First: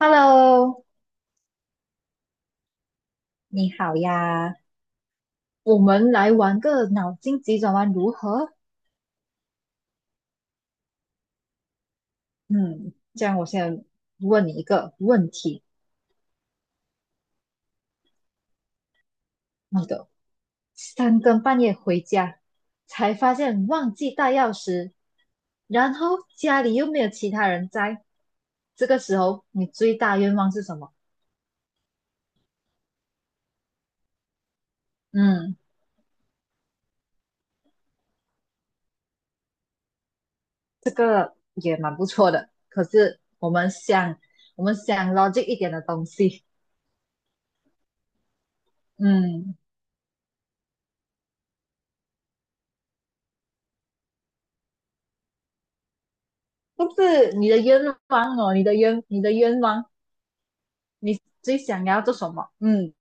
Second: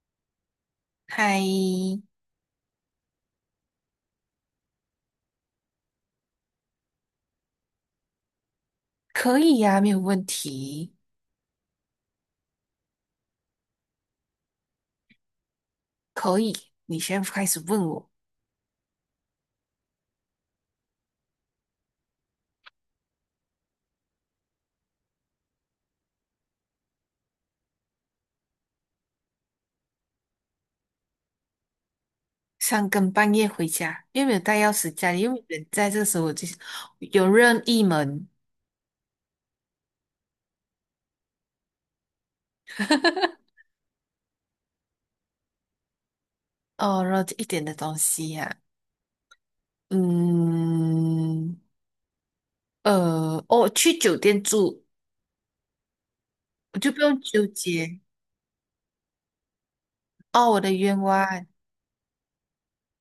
Hello，嗨，你好呀，我们来玩个脑筋急转弯如何？可以呀、没有问题，嗯，这样，我先问你一个问题：可以。你先在开始问我，你的三更半夜回家，才发现忘记带钥匙，然后家里又没有其他人在，这个时候你最大愿望是什么？三更半夜回家，又没有带钥匙，家里又没有嗯，人在，这个时候我就是有任意门。这个也蛮不错的。可是我 们想，我们想 logic 一点的东西，哦，然后一点的东西呀。嗯。嗯，哦，去酒店住，我不就不用是纠你的愿结。望哦，你的愿，你的愿望，哦，我的愿你望最想要做什么？嗯，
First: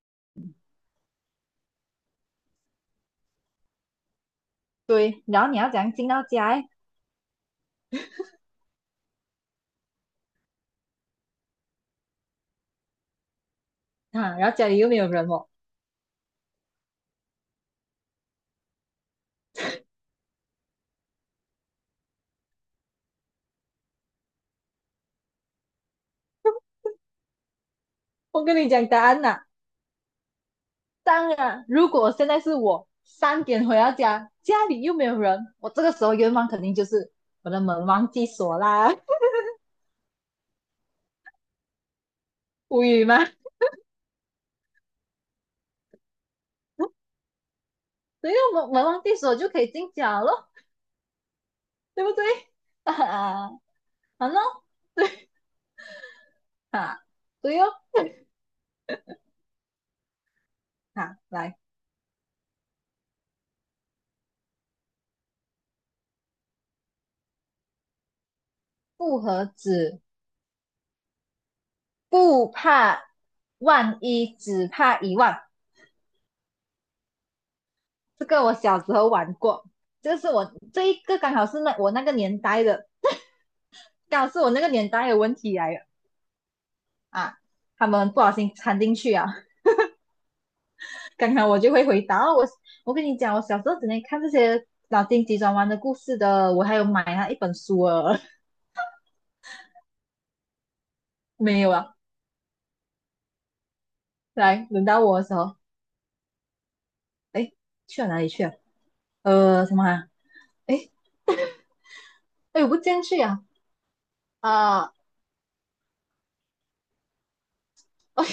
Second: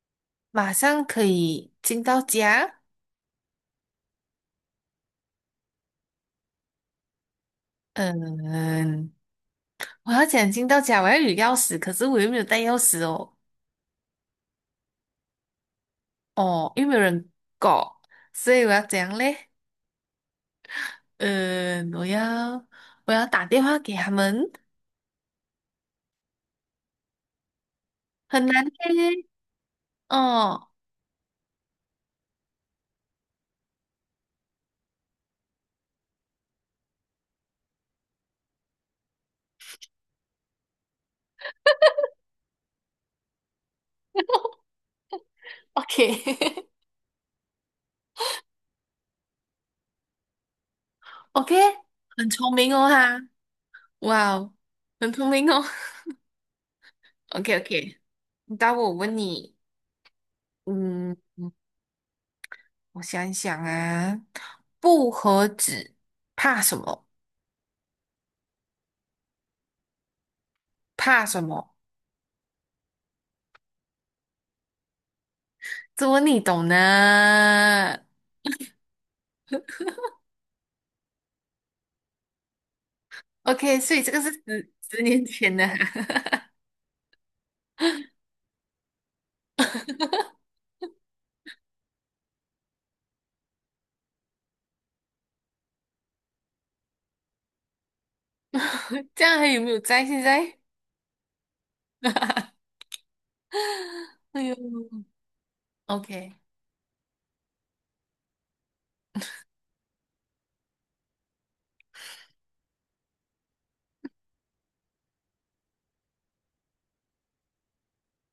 马上可以进到家。对。然后你要怎样进到家诶嗯，我要讲进到家，我要有钥匙，可是我又没有带钥匙哦。啊，然后家里又没有人哦。哦，因为没有人搞，所以我要怎样嘞？嗯，我要打电话给他们，我很跟难你讲答案嘞。呐、哦 当然，如果现在是我三点回到家，家里又没有人，我这个时候愿望肯定就是我的门忘记锁啦，无语吗？OK，所以门忘记锁就可以进家咯，，OK，对不 对？很聪明哦 哈，啊，好哇哦，咯，很聪对明哦。啊，OK 对哦，OK，那我问你。嗯，啊，来我想一想啊。不和纸怕什么？复合子怕什么？不怕万一，只怕一万。这问你懂呢这个我小时候玩过，这是我这一个刚好是那我那个年代的，？OK，所以这个刚好是是我那个十年十代的年问前题的来了哈。啊。他们不小心掺进去啊，刚好我就会回答。哦，我跟你讲，我小时候只能看这些脑筋急转弯的故事的，我还有买他一本书啊，这样还有没有在现在？没有啊。哎呦来，轮到我的时候，，OK，哎，去了哪里去了？什么啊？哎哎，我不进去啊啊！哦，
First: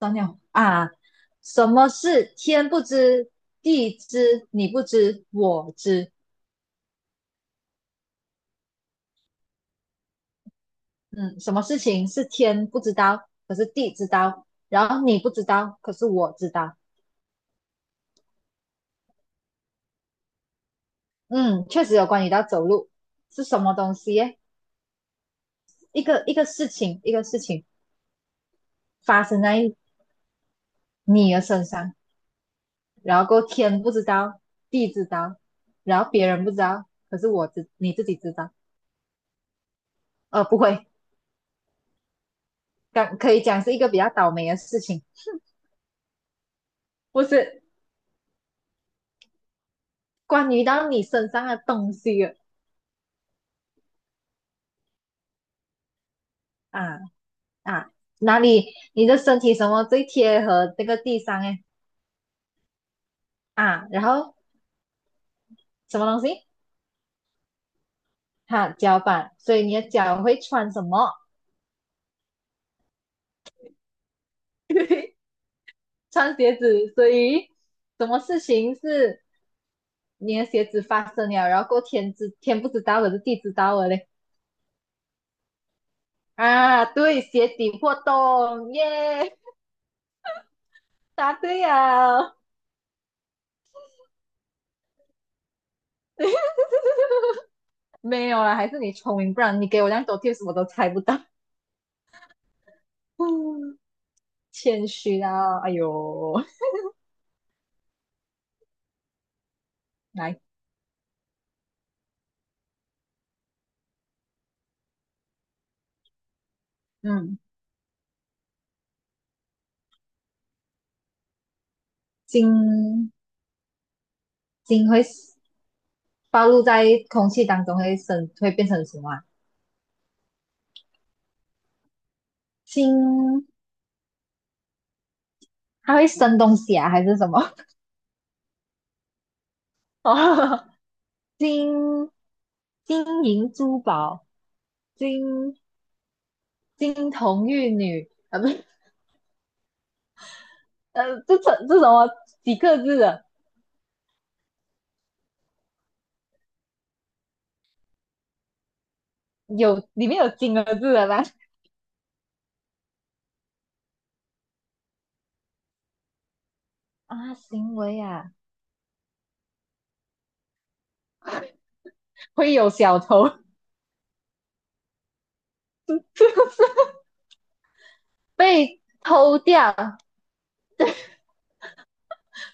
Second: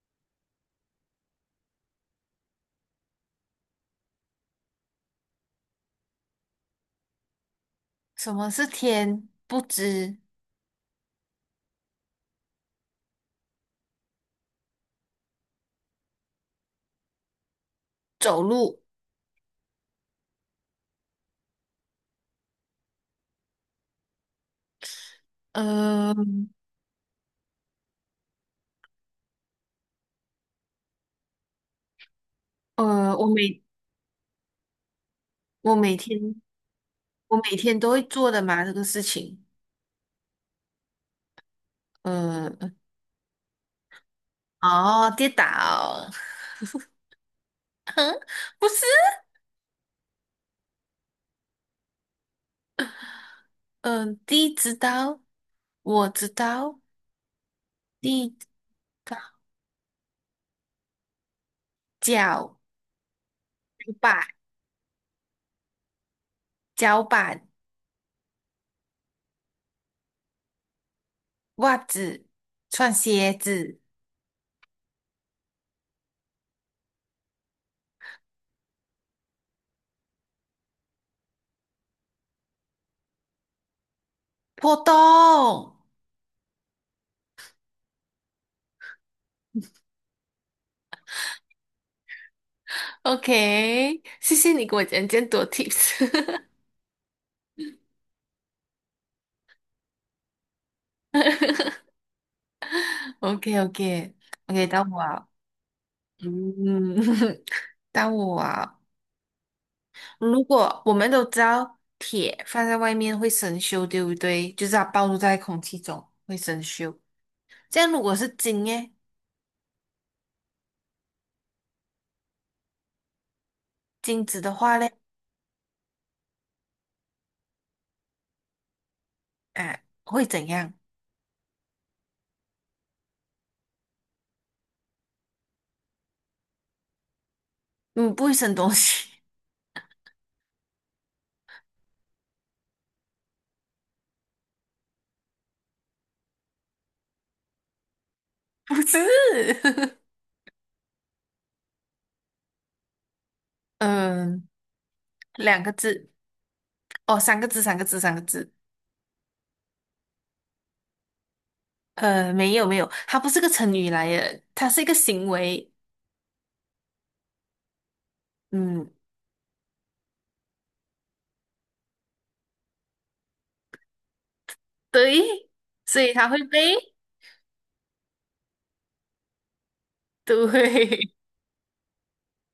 张鸟啊，什么是天不知地知，你不知我知。什么是天不知嗯，什么事情是天不知道，可是地知道，然后你不知道，可是我知道。走路？嗯，确实有关于到走路是什么东西耶一呃个一个事情，一个事情发生在你的身上，呃，然我后过后每天不知道，地知道，我每然后别天人不知道，可是我我每知天都你会自己做知的道。嘛，这个事情。不会，呃，刚可以讲是一个比较倒霉的事情，哦，跌倒。不是 不是。关于到你身上的东西了嗯、地知道，我知道，啊啊，地哪知里你道，的身体什么最贴合这个地上哎脚啊，然板，后什么东西脚板，哈、脚板，所以你的脚会穿什么？袜子，穿鞋子，穿鞋子，所以什么事情是你的鞋子发生了，然后过天知天不知道的是地知道的嘞破洞。啊，对，鞋底破洞耶，答对呀，OK，谢谢你给我讲这么多 tips。没有啦，还是你聪明，不然你给我这样多 t i 我都猜不到。o k o 嗯， k o k 到谦我虚啊。啊，哎呦，嗯，到我啊。来，如果我们都知道铁放在外面会生锈，对不对？就是它暴露在空气中会生锈。嗯，这样如果是金耶，金，金子的话嘞，会 暴露在空气当中会生，会变成什么啊啊，会怎样？金，它会生东西啊，还是什么？嗯，不会生东西。哦，金金银珠宝，金金童玉女，不是，不是。这什么几个字的？嗯，两个字。哦，三个字，三个字，三个字。有里面有金的字的吗？没有没有，它不是个成语来的，它是一个行为。啊，行为啊，嗯，会有小偷对，所以它会被，被偷掉，对。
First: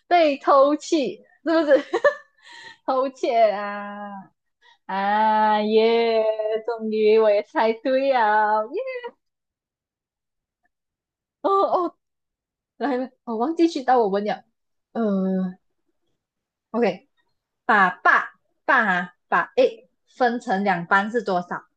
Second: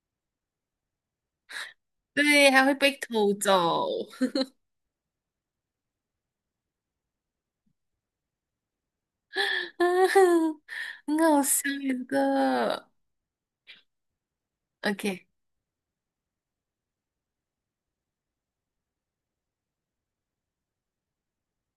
被偷去，是不是？对，它 会被偷偷窃走。啊啊耶！终于我也猜对了耶！很好哦笑耶哦，这个。来了，我忘记去到我问了。OK，嗯，OK，把爸爸啊把 A 分成两半是多少？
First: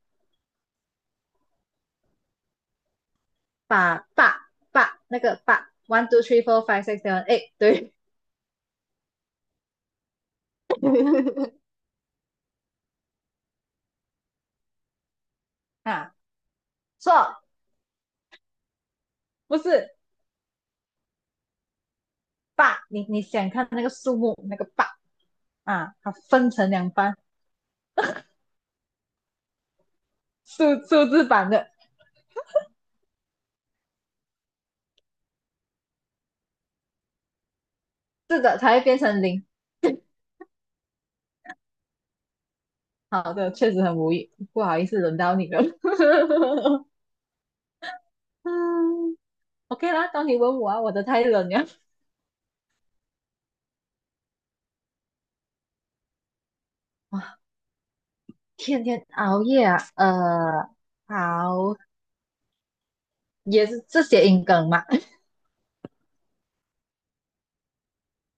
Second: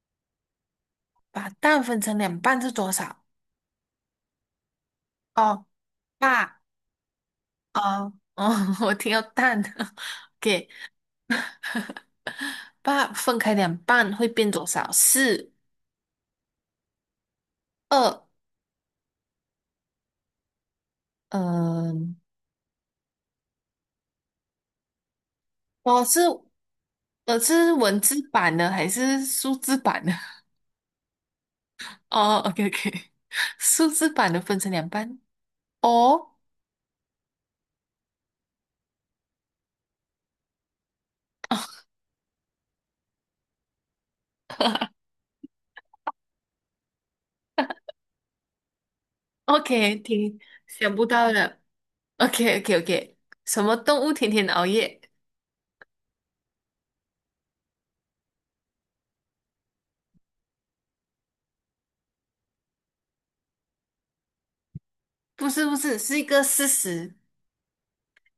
把蛋分成两半是多少？把爸爸那个哦，爸，one two three four 爸。five six seven eight，对 哦哦，我听到蛋。OK，把分开两半会变多少？四，啊，错，二。不是嗯，爸，你想看那个数目那个爸啊，哦它是。分成两半，是文字版的还是数字版的？数字版的，哦，OK OK。数字版的分成两半。哦是的，才会变成零。好的，确实很无语，不好意思，轮到你了。嗯，OK ，OK，啦，到你挺问我啊，我想的不太到冷的。了。OK OK OK，什么动物天天熬夜？哇，天天熬夜啊，好，也是这些音梗嘛。不是不是，是一个事实。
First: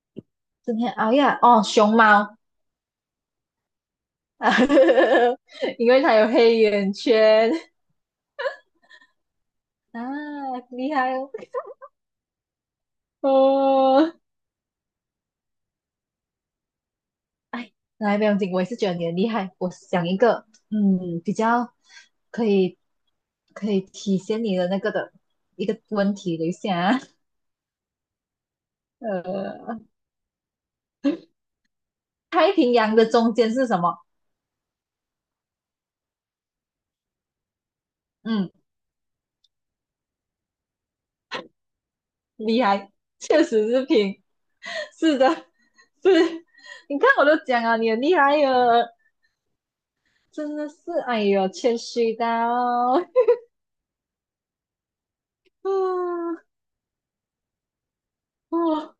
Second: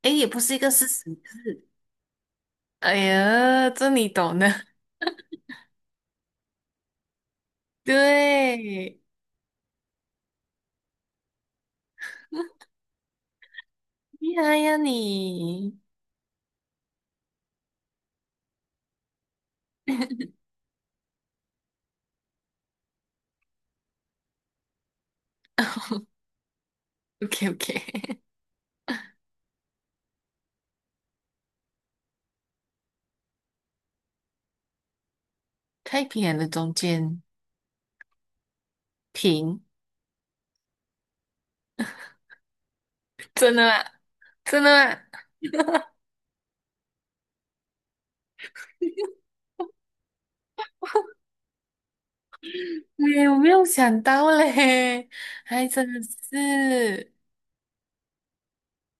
诶，也不是一个今事天实，熬夜啊哦，是熊猫，哎呀，这你懂的。因为它有黑眼圈 对。啊，厉害哦。哦，厉害呀你。哎，来，不用紧，我也是觉得你很厉害。我想一 个，嗯，比较可以可以体现你的那个的一个问题，等一下啊，OK OK，呃，太平洋的中间是什么？太平洋的中间嗯，平。厉害，确真的实吗？是平，真的吗？是的，是。你看我都讲啊，你很厉害哟，真的是，哎呦，谦虚到，对，我没有想到嘞，还真的嗯。是。 哦，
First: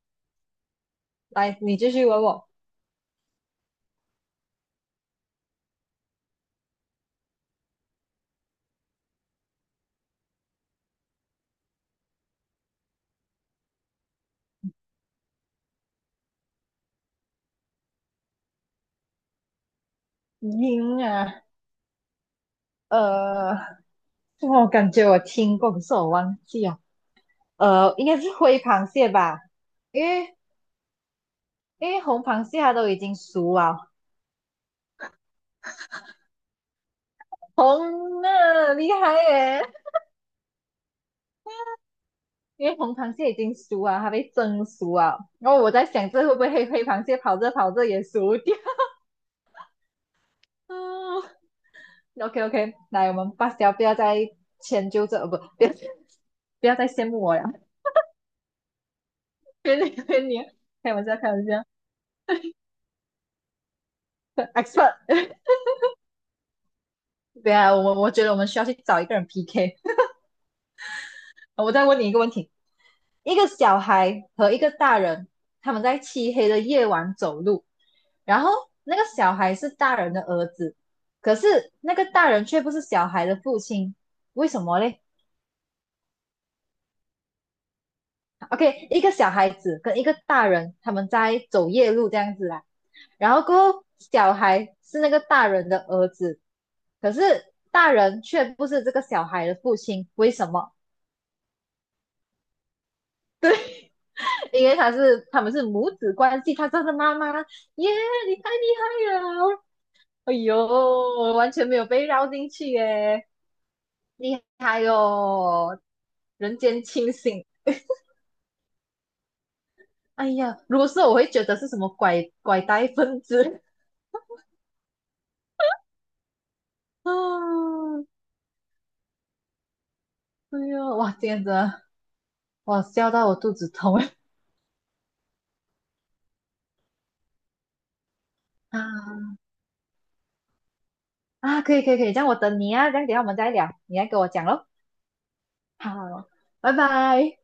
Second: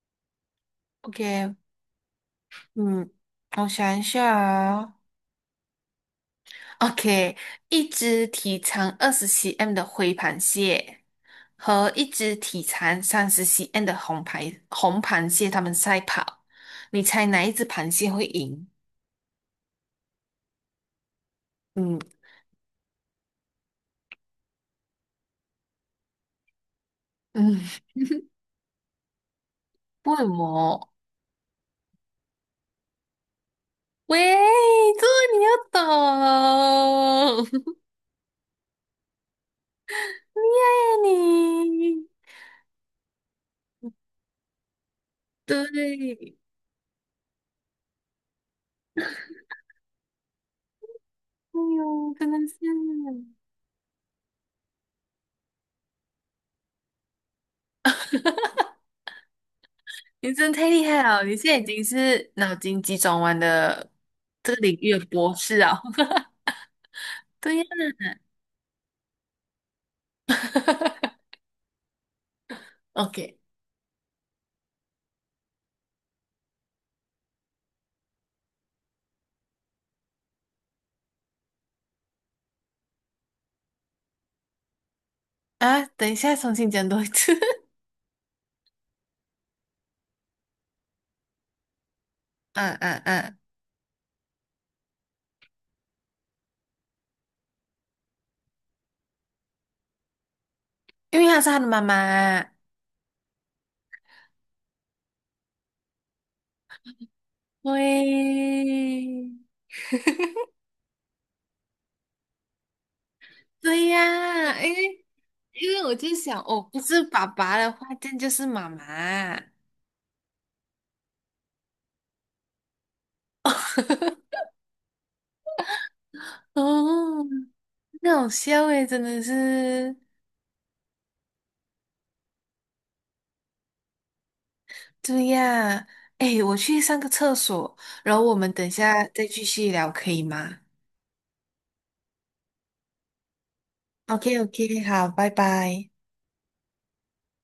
OK，来，你继续问我，嗯，我想一下啊。OK，一只体长20 cm 的灰螃蟹和一只体长30 cm 的红螃蟹，它们赛跑，你猜哪一只螃蟹会赢？赢啊，嗯呃，我感觉我听过，可是我忘记了。嗯，应该是灰螃蟹吧，因为什为么？因为红螃蟹它都已经熟啊，喂，这个你要懂。厉红了，厉害耶！害呀你，因为红螃蟹已经熟啊，它被蒸熟啊。然后我在想，这会对。不会黑螃蟹跑着跑着也熟掉？嗯哎呦，真，OK 的是。OK，来，我们罢掉，不要再迁就这，呃，不，不要再羡慕我了，别你别你你，真的太厉开害玩笑了！开你玩现在笑已经是脑筋急转弯的这个领，expert 域的博 士啊。对对呀啊，我觉得我们需要去找一个人 PK。我再问你一个问题。一，OK 个小孩和一个大人，他们在漆黑的夜晚走路，然后那个小孩是大人的儿子，可是那个大人却不是小孩的父亲，为什么嘞啊，等一下重新讲多一次。？OK，一个小孩子跟一个大人，他们在走夜路这样子啦，嗯嗯然嗯，后过后小孩是那个大人的儿子，可是大人却不是这个小孩的父亲，为什么？因为她是他的妈妈。因为他是他们是母子关系，他叫他妈妈，耶，你太厉害对，了。哎呦，我完全没有被绕进去耶，对厉呀，因害为因哦，为我就想，人哦，不间是清爸醒。爸的话，这样就是妈妈。哎呀，如果是我会觉得是什么拐拐带分子 哦，啊，很好笑诶，真的是。哎呦，哇，今天真的我笑到我肚子痛 对呀，哎，我去上个厕所，然后我们等一下再啊继续聊，可以吗啊，可以可以可以，这样我等你啊，这样等一下我们再聊，你来给我？OK 讲咯。OK，好，拜拜。好，拜拜。